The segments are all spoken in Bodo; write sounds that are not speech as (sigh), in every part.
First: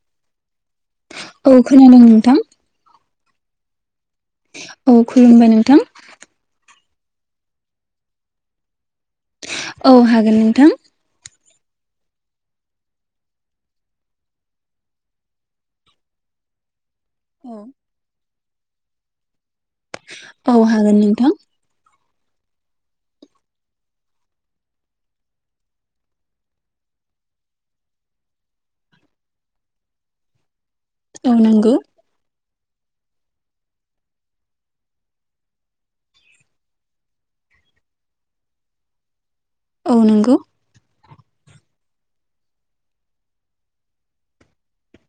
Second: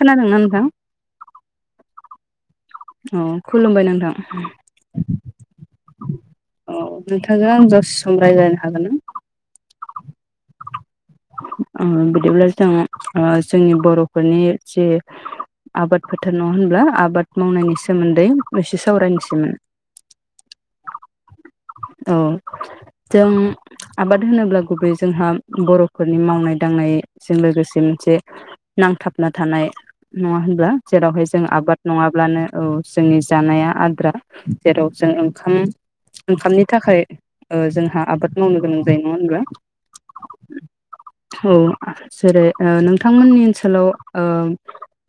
खोनादोंना नोंथां? औ खोनादों नोंथां। अ खुलुमबाय नोंथां। औ खुलुमबाय नोंथां। औ नोंथांजों आं जसे सम रायज्लायनो हागोन ना? औ हागोन नोंथां। ओ बिदिब्ला जों ओ जोंनि बर'फोरनि जे आबाद फोथार नंङा होनब्ला आब बाद मावनायनि सोमोन्दै एसे सावरायनोसैमोन। औ हागोन नोंथां। औ जों आबाद होनोब्ला गुबैयै जोंहा बर'फोरनि मावनाय दांनायजों लोगोसे मोनसे नांथाबना थानाय नङा होनब्ला? जेरावहाय औ जों नंगौ आबाद नङाब्लानो औ जोंनि जानाया आद्रा जेराव जों ओंखाम ओंखामनि थाखाय ओ जोंहा आबाद मावनो गोनां जायो नङा होनब्ला? औ नंगौ। औ जेरै ओ नोंथांमोननि ओनसोलाव ओ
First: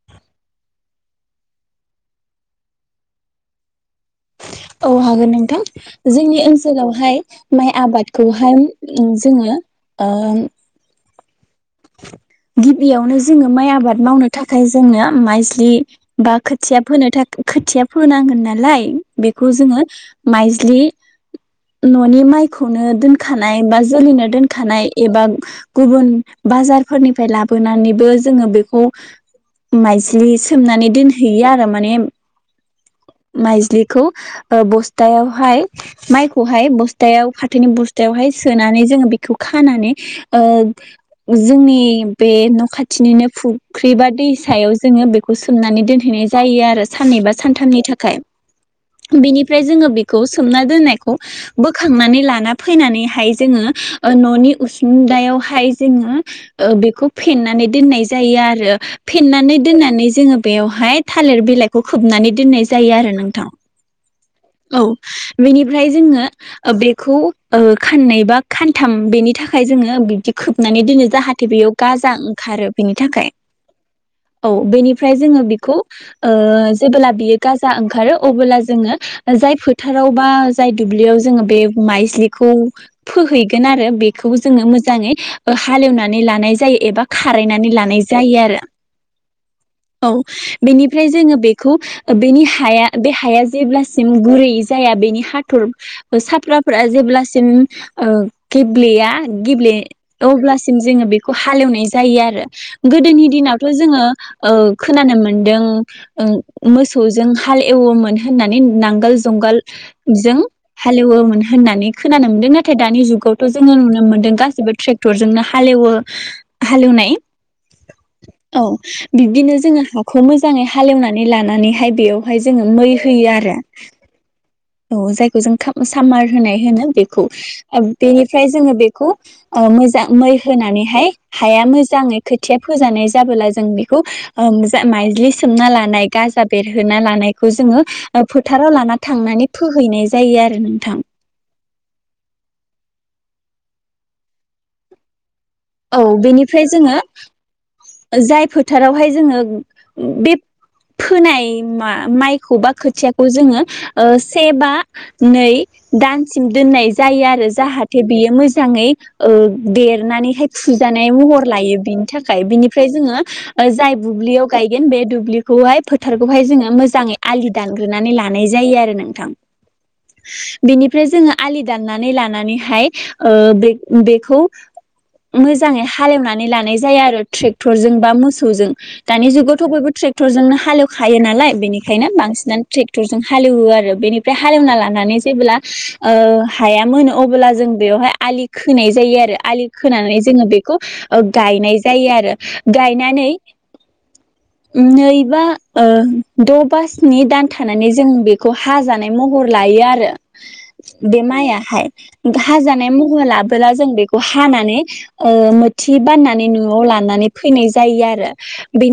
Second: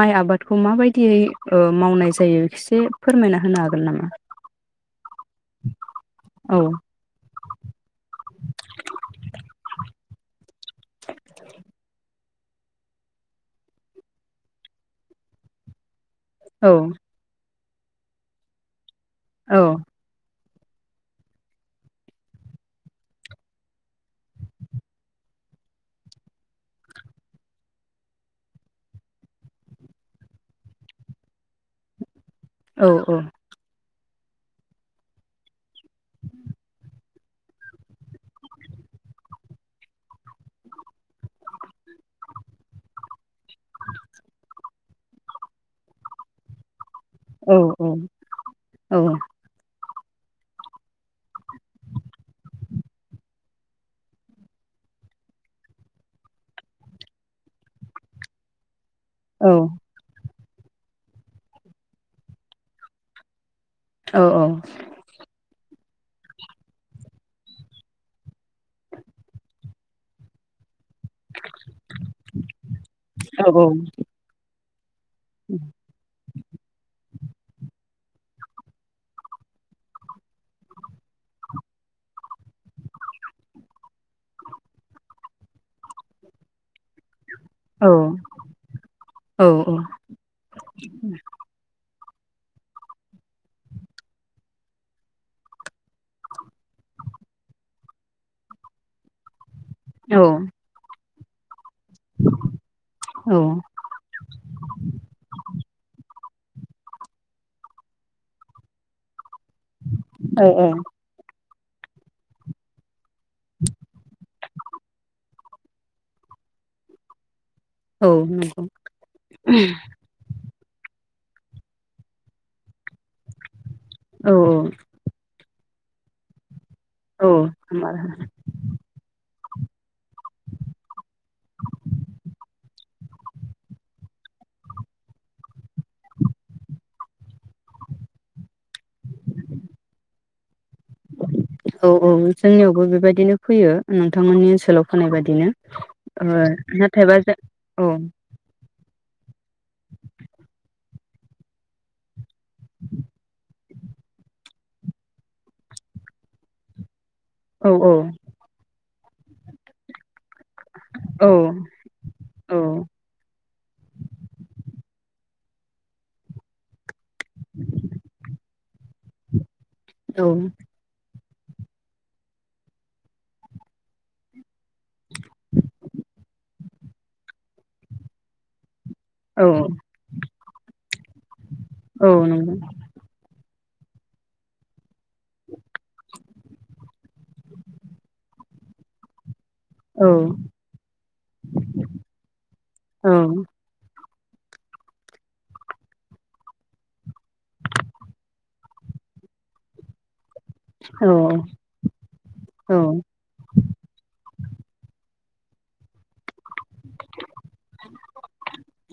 माइ आबादखौ माबायदियै ओ मावनाय जायो एसे फोरमायना होनो हागोन नामा? औ हागोन नोंथां जोंनि औ ओनसोलावहाय माइ आबादखौहाय उम जोङो ओम गिबियावनो जोङो माइ आबाद मावनो थाखाय जोंनो माइज्लि बा औ खोथिया फोनो थाखै खोथिया फोनांगोन नालाय बेखौ औ जोङो माइज्लि न'नि माइखौनो दोनखानाय बा जोलैनो दोनखानाय एबा ओ गुबुन बाजारफोरनिफ्राय लाबोनानैबो जोङो बेखौ माइज्लि सोमनानै दोनहैयो आरो माने औ औ खौ बस्थायावहाय माइखौहाय बस्थायाव फाथोनि बस्थायावहाय सोनानै जोङो बेखौ खानानै ओ जोंनि बे न' खाथिनिनो फुख्रि बा दै सायाव जोङो बेखौ सोमनानै दोनहैनाय जायो आरो साननै बा औ सानथामनि औ थाखाय औ बिनिफ्राय जोङो बे खौ सोमना दोननायखौ बोखांनानै लाना फैनानैहाय जोङो ओ न'नि उसुंदायावहाय जोङो ओ बेखौ फेनानै दोननाय जायो आरो औ फेन्नानै दोननानै जोङो बेवहाय थालिर बिलाइखौ खोबनानै दोननाय जायो आरो नोंथां औ औ बेनि फ्राय जोङो बेखौ ओ खाननै बा खानथाम बेनि थाखाय जोङो बिबदि खोबनानै दोनो जाहाथे बेयाव गाजा ओंखारो बेनि थाखाय औ। बेनि फ्राय जोङो बेखौ ओ जेबोला बियो गाजा ओंखारो अबोब्ला जोङो जाय फोथाराव बा जाय दुब्लियाव जोङो बे माइज्लिखौ फोहैगोन आरो बेखौबो जोङो मोजाङै हालेवनानै लानाय जायो एबा खारायनानै लानाय जायो आरो औ औ बेनिफ्राय जोङो बेखौ बेनि हाया बे हाया जेब्लासिम गुरै जाया बेनि हाथर साफ्राफोरा जेब्लासिम ओ गेब्लेया गेब्ले नंगौ औ अब्लासिम जोङो बे खौ हालेवनाय जा जायो आरो गोदोनि दिनावथ' जोङो ओ खोनानो मोनदों ओ मोसौजों हाल एवोमोन होननानै नांगोल जुंगाल जों औ हालेवोमोन होननानै खोनानो मोन्दों नाथाय दानि जु गावथ' जो नुनो मोनदों गासिबो ट्रेक जोंनो हालेवो हालेवनाय। औ बिब्दिनो जोङो हाखौ मो जाङै हालेवनानै लानानैहाय बेयावहाय जोङो मै होयो आरो। औ जायखौ जों सामार होनाय होनो बेखौ। औ औ बेनिफ्राय जोङो बेखौ ओ मोजां मै होनानैहाय हाया मोजाङै खोथिया फोजानाय जाबोला जों बेखौ ओ माइज्लि सोमना लानाय गाजा बेरहोना लानायखौ जोङो ओ फोथाराव लाना थांनानै फोहैनाय जायो आरो नोंथां। औ औ जोंनियावबो बेबायदिनो फैयो नोंथांमोननि ओनसोलाव फोनाय बादिनो। औ ओ बेनिफ्राय जोङो नाथायबा जों औ जाय फो थारावहाय जोङो बे फोनाय मा माइखौ बा खोथियाखौ जोङो ओ से बा नै दानसिम दोन्नाय जायो आरो औ औ जाहाथे बियो मोजाङै ओ देरनानैहाय फुजानाय औ महर लायो बिनि थाखाय बिनिफ्राय जोङो जाय बुब्लियाव गायगोन बे दुब्लि खौहाय फोथारखौहाय जोङो मोजाङै आलि दानग्रोनानै लानाय जायो आरो नोंथां। औ बेनिफ्राय जोङो आलि दान्नानै लानानैहाय ओ बे-बेखौ मोजाङै हालेवनानै लानाय जाया आरो ट्रेक्टरजों बा मोसौजों। दानि औ जुगावथ' बयबो ट्रेक्टरजोंनो हालेवखायो नालाय बेनिखायनो औ नंगौ बांसिनानो ट्रेक्टरजों हालेवो आरो। आरो बेनिफ्राय हालेवना लानानै जेब्ला ओ हाया मोनो अब्ला जों बेयावहाय आलि खोनाय जायो आरो आलि औ खोनानै जोङो बेखौ ओ गायनाय जायो आरो औ गायनानै नै बा ओ द' बा स्नि दान थानानै जों बेखौ हाजानाय महर लायो आरो। बे माइयाहाय। औ हाजानाय महर लाबोला जों बेखौ हानानै ओ मोथि बानना नै न'आव लानानै फैनाय जायो आरो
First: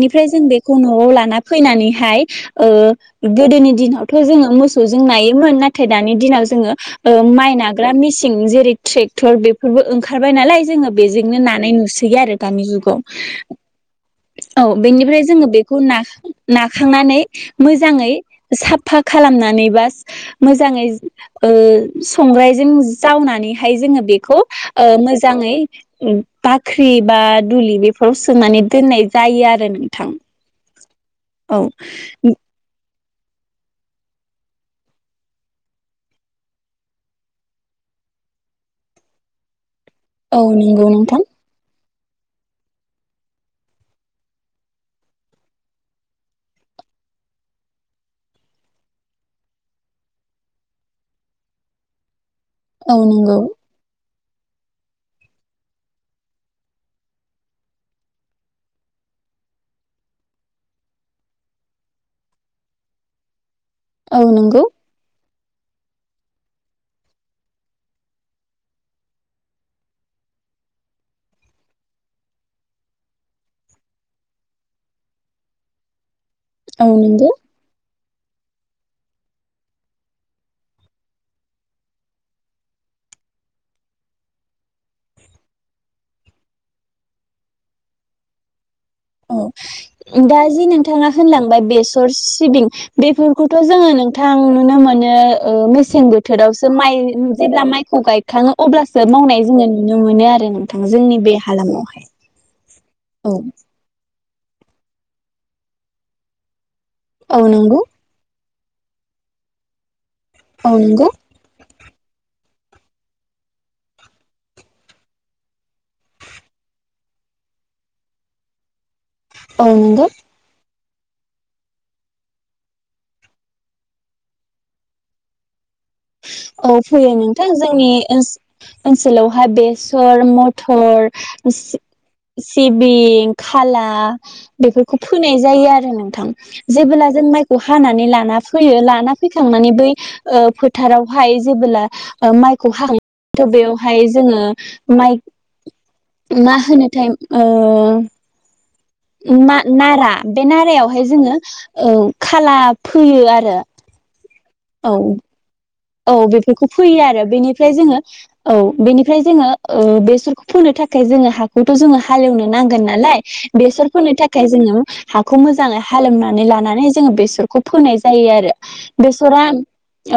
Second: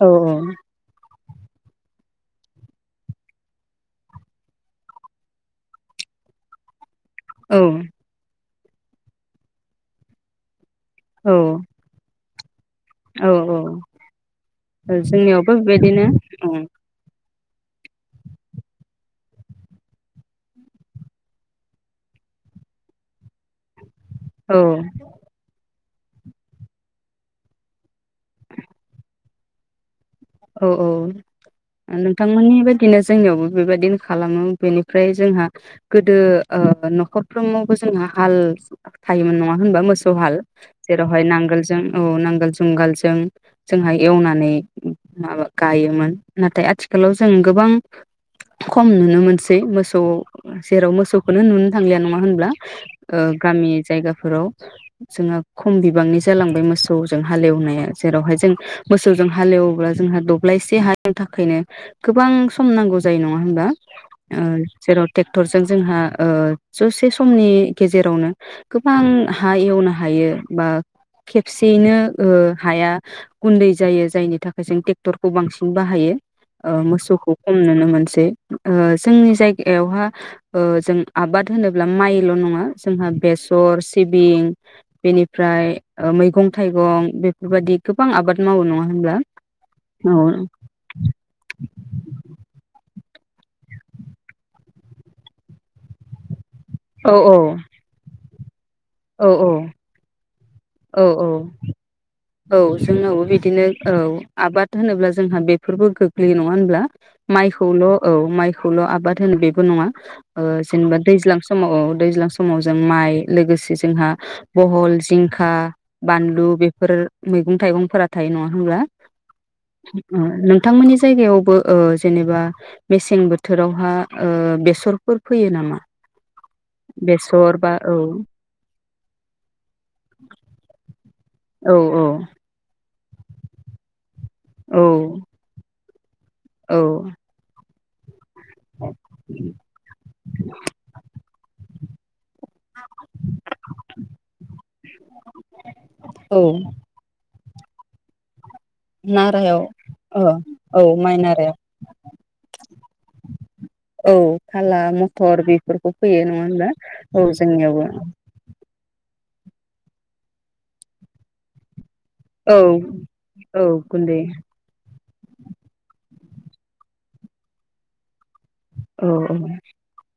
औ जों बेखौ न'आव लाना फैनानैहाय ओ गोदोनि दिनावथ' जोङो मोसौजों नायोमोन नाथाय दानि दिनाव जोङो ओ माइ नाग्रा मिसिं जेरै ट्रेक्टर बेफोरबो ओंखा खारबाय नाल जोङो औ बेजोंनो नानाय नुसै आरो दानि जुग गौ औ बेनिफ्राय जोङो जोंनियावबो बेखौ ना बेबायदिनो औ नाखांनानै मोजाङै साफा खालामनानै बा मोजाङै ओ संग्रायजों जावनानैहाय जोङो बे खौ औ ओ मोजाङै उम बाख्रि बा दुलि बेफोराव सोनानै दोननाय जायो आरो नोंथां औ औ औ नोंथांमोननि बदिनो जोंनियावबो बेबायदिनो खालामो बेनिफ्राय जोंहा गोदो ओ न'खरफ्रोमावबो जोंहा हाल थायोमोन नङा होनबा मोस जहाल औ नंगौ जेरावहाय नोंथां नांगोलजों औ नांगोल जुंगालजों जोंहा एवनानै माबा गायोमोन नाथाय आथिखालाव जों गोबां खम नुनो मोनसै मोसौ जेराव मोसौखौनो नुनो थांलिया नङा होनब्ला औ नंगौ गामि जायगा राव जोंहा खम बिबांनि जालांबाय मोसौजों हालेवनाया जेरावहाय जों मोसौजों हालेवोब्ला जोंहा दब्लायसे हानि थाखायनो गोबां सम नांगौ जायो नंङा होनबा औ जेराव ट्रेक्टरजों जोंहा ओ जसे समनि गेजेरावनो गोबां हा एवनो हायो बा खेबसेयैनो ओ हाया गुन्दै जायो जायनि थाखाय जों ट्रेक्टरखौ बांसिन बाहायो ओ औ नंगौ मोसौखौ खम नुनो मोनसै जोंनि जायगायावहा ओ जों आबाद होनोब्ला माइल' नङा जोंहा बेसर सिबिं बेनिफ्राय मैगं-थाइगं बेफोरबायाददि गोबां आबाद मावो नङा होमब्ला औ दा जि नोंथाङा होनलांबाय बेसर सिबिं बेफोरखौथ' जोङो नोंथां नुनो मोनो ओ मेसें बोथोरावसो माइ औ जेब्ला औ माइखौ गाय खांङो अब्लासो औ मावनाय जोङो नुनो मोनो आरो ना औ जोंनि बे औ हालामावहाय औ जोंनावबो औ बिदिनो औ आबाद होनोब्ला जोंहा बेफोरबो गोग्लैयो नङा होनब्ला औ नंगौ माइखौल' औ माइ खौल' आबाद होनो बेबो नङा ओ औ जेनेबा नंगौ दैज्लां समाव दैज्लां समाव जों माइ लोगोसे जोंहा बहल, जिंखा, बानलु बेफोर मैगं थाइगंफोरा थायो नंङा होनब्ला? औ नंगौ ओ नों नोंथांमोननि जायगायावबो ओ जेनेबा मेसें बोथोरावहा ओ बेसरफोर फोयो नामा? औ फोयो नोंथां बेसर बा जोंनि औ ओनस ओनसोलावहा बे सर, मथर औ औ सि-सिब बिं, खाला औ बेफोरखौ फोनाय जायो आरो नों औ जेबोला जों माइखौ हा हानानै लाना फैयो लाना फैखांनानै बै ओ फोथारावहाय जेबोला ओ माइ खौहाय थ' बेयावहाय जोङो माइ औ मा होनोथाय ओ नारायाव नारा औ बे औ नारायावहाय माइ जोङो नारायाव औ खाला फोयो आरो औ खाला औ मथर बे औ बेफोरखौ फैयो आरो बेनिफ्राय जोङो औ बेनि ओमफ्राय जोङो ओ बेसरखौ फोनो थाखाय जोङो हाखौथ' जोङो हालेवनो औ नांगोन नालाय औ बेसर फोनो गुन्दै थाखाय जोङो हाखौ मोजाङै हालेवना माने लानानै जोङो बेसरखौ फोनाय जायो आरो। औ औ बेसरा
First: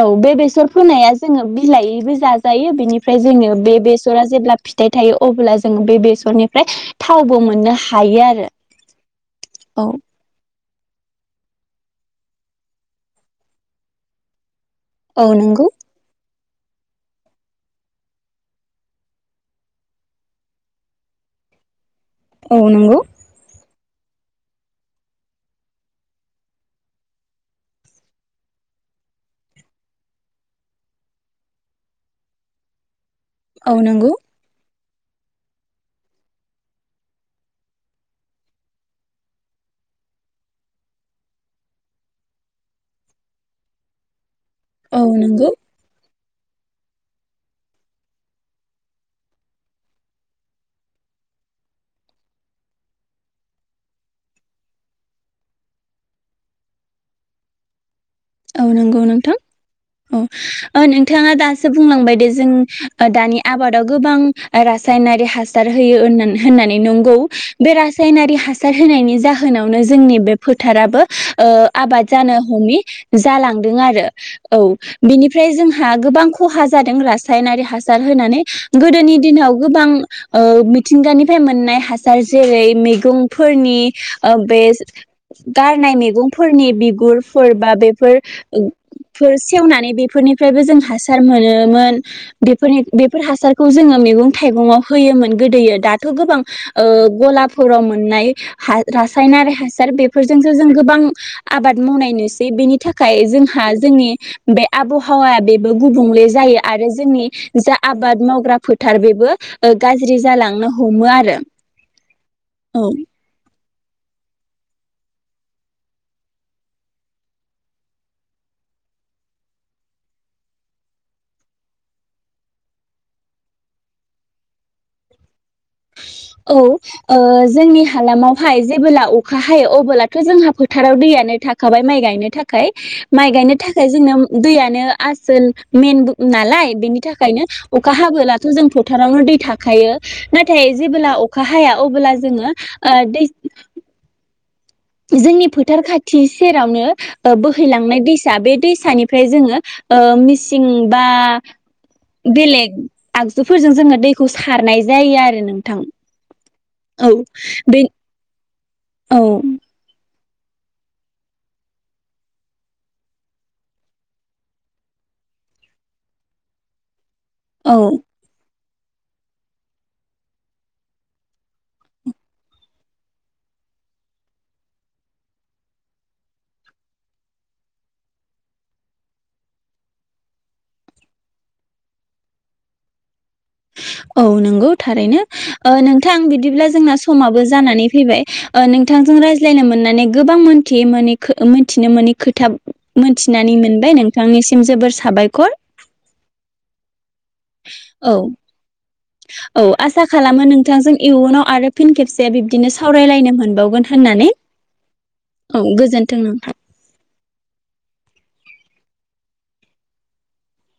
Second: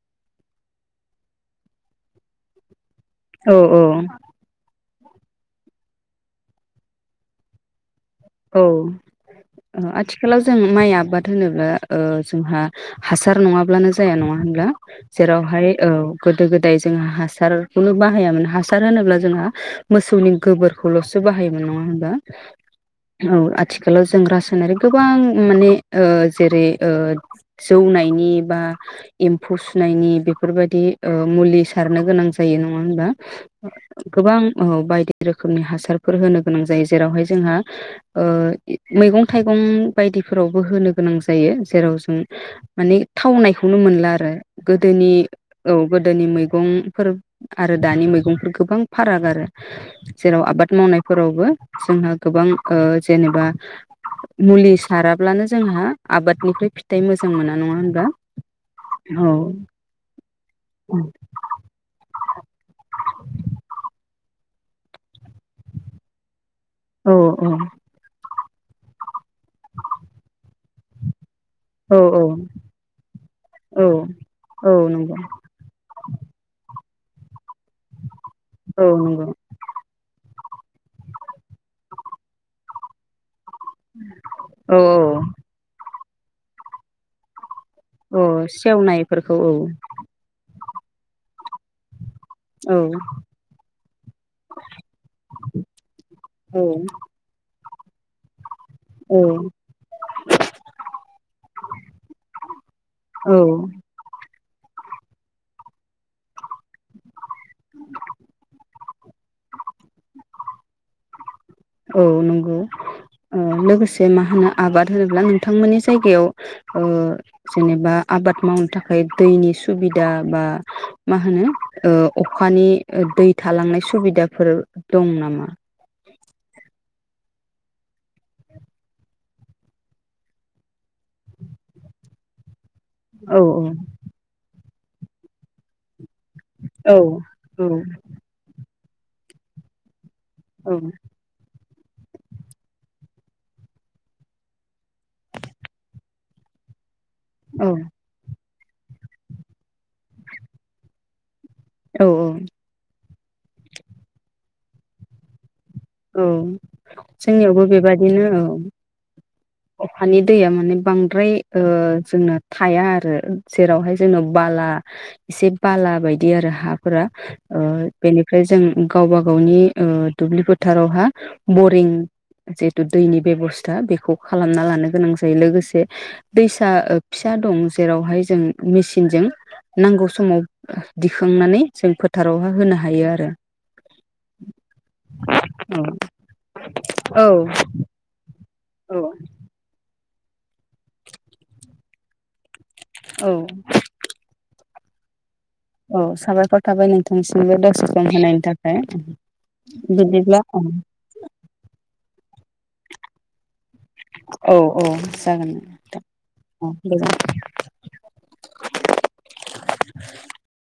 औ बे बेस सर फोनाया जोङो बिलायैबो जाजायो बेनि फ्राय जोङो औ बे औ बेसरा जेब्ला फिथ थाइ थायो अब्ला जोंङो बे बेसननिफ्राय थावबो मोननो हा हायो आरो। ओ औ आथिखालाव जों माइ आबाद होनोब्ला ओ जोंहा हासार नङाब्लानो जाया नङा होनब्ला? औ जेरावहाय नंगौ औ गोदो गोदाय जों हासारखौनो बाहायामोन हासार होनोब्ला जोंहा मोसौनि गोबोरखौल'सो बाहायोमोन नङा होनबा? औ नंगौ (unintelligible) औ आथिखालाव जों रासायनारि गोबां माने ओ जेरै जौनायनि बा एम्फौ सुनायनि बेफोरबायदि मुलि सारनो गोनां जायो नङा होनबा औ नंगौ गोबां औ बायदि बायदि रोखोमनि हासारफोर होनो गोनां जायो जेरावहाय जोंहा मैगं थाइगं बायदिफोरावबो होनो गोनां जायो जेराव जों माने थावनायखौनो मोनला आरो औ गोदोनि नंगौ औ गोदो गोदोनि मैगंफोर आरो दानि मैगंफोर गोबां फाराग आरो जेराव आबाद मावनायफोरावबो जोंहा गोबां ओ जेनेबा मुलि साराब्लानो जोंहा आफादनिफ्राय फिथाइ मोजां मोना नङा होनबा औ नंगौ औ नोंथां औ नोंथाङा दासो बुंलांबाय दे जों दानि आबादाव गोबां रासायनारि हासार होयो होननानै होननानै औ नंगौ बे रासायनारि हासार सार होनायनि जाहो होनावनो जोंनि बे फोथाराबो ओ औ आबाद औ जानो हमि जालांदों औ आरो औ बिनिफ्राय जोंहा गोबां खहा जादों रास सायनारि हासार होनानै औ गोदोनि नंगौ दिनाव गोबां ओ मिथिंगानि फ्राय मोननाय हास जार जैरै मैगं फोरनि ओ बे औ गारनायनि गंफोरनि बिगुरफोर बा फोर औ ओग फोर सेवनायफोरखौ औ सेवनानै बेफोरनिफ्रायबो जों हासार मोनोमोन। औ बेफोरनि बेफोर हासारखौ जोंङो मैगं थाइगं आव होयोमोन गोदोयो दाथ' गोबां औ ओ गलाब फोराव मोननाय हा औ रासायनारि हासार बेफोरजोंसो जों गोबां आबाद मावनाय नुसै बेनि थाखाय औ जोंहा जोंनि बे आबहावाया बेबो गुबुंले जायो आरो जोंनि जा आबाद मावग्रा फोथार बेबो ओ गाज्रि जालांनो हमो आरो। औ नंगौ औ ओ लोगोस से मा होनो आबाद होनोब्ला नोंथांमोननि जायगायाव ओ जेनेबा आबाद मावनो थाखाय दैनि सुबिदा बा मा होनो ओ अखानि दै थालांनाय सुबिदाफोर दं नामा? औ ओ जोंनि हालामावहाय जेबोब्ला अखा हायो अबोलाथ' जोंहा फोथाराव दैयानो थाखाबाय माइ गायनो थाखाय। माइ औ गायनो थाखाय जोंनो दैया नो आसोल मेन बु नालाय औ बेनि थाखायनो औ अखा हाबोलाथ' जों फो फोथारावनो दै थाखायो नाथाय औ जेबोला अखा हाया अब्ला जोंङो ओ दै जोंनि फोथार खाथि सेरावनो ओ औ बोहैलांनाय दैसा बे दैसानिफ्राय जोङो ओ मिसिं बा औ बेलग आगजुफोरजों जोंङो दैखौ सारनाय जायो आरो नों औ जोंनियावबो बे बेबायदिनो औ औ अखानि दैया माने बांद्राय ओ जोंना थाया आरो जेरावहाय जोंनो बाला एसे बाला बायदि आरो हाफोरा। ओ औ बेनिफ्राय जों गावबा गावनि ओ दुब्लिफोर फोथारावहा बरिं जितु दैनि बेबस्था बेखौ खालामना लानो गोनां जायो लोगोसे दैसा ओ फिसा दं जेरावहाय जों मेसिनजों नांगौ समाव दिखांनानै जों फोथारावहा होनो हायो आरो। औ नंगौ थारैनो। ओ औ नोंथां बिदिब्ला जोंना औ समाबो जानानै फैबाय ओ औ नोंथांजों रायज्लायनो मोननानै गोबां मोनथि मोनि मोनथिनो माने खोथा औ मोनथिनानै मोनबाय नोंथांनिसिम जोबोर साबायखर औ साबायखर थाबाय नों थांनिसिमबो दसि सम औ होनायनि थाखाय औ आसा बिदिब्ला बिबदिनो सावरायलायनो मोनबावगोन। होननानै औ औ जागोन औ गोजोन्थों नोंथां औ नोंथां गोजोन (inaudible)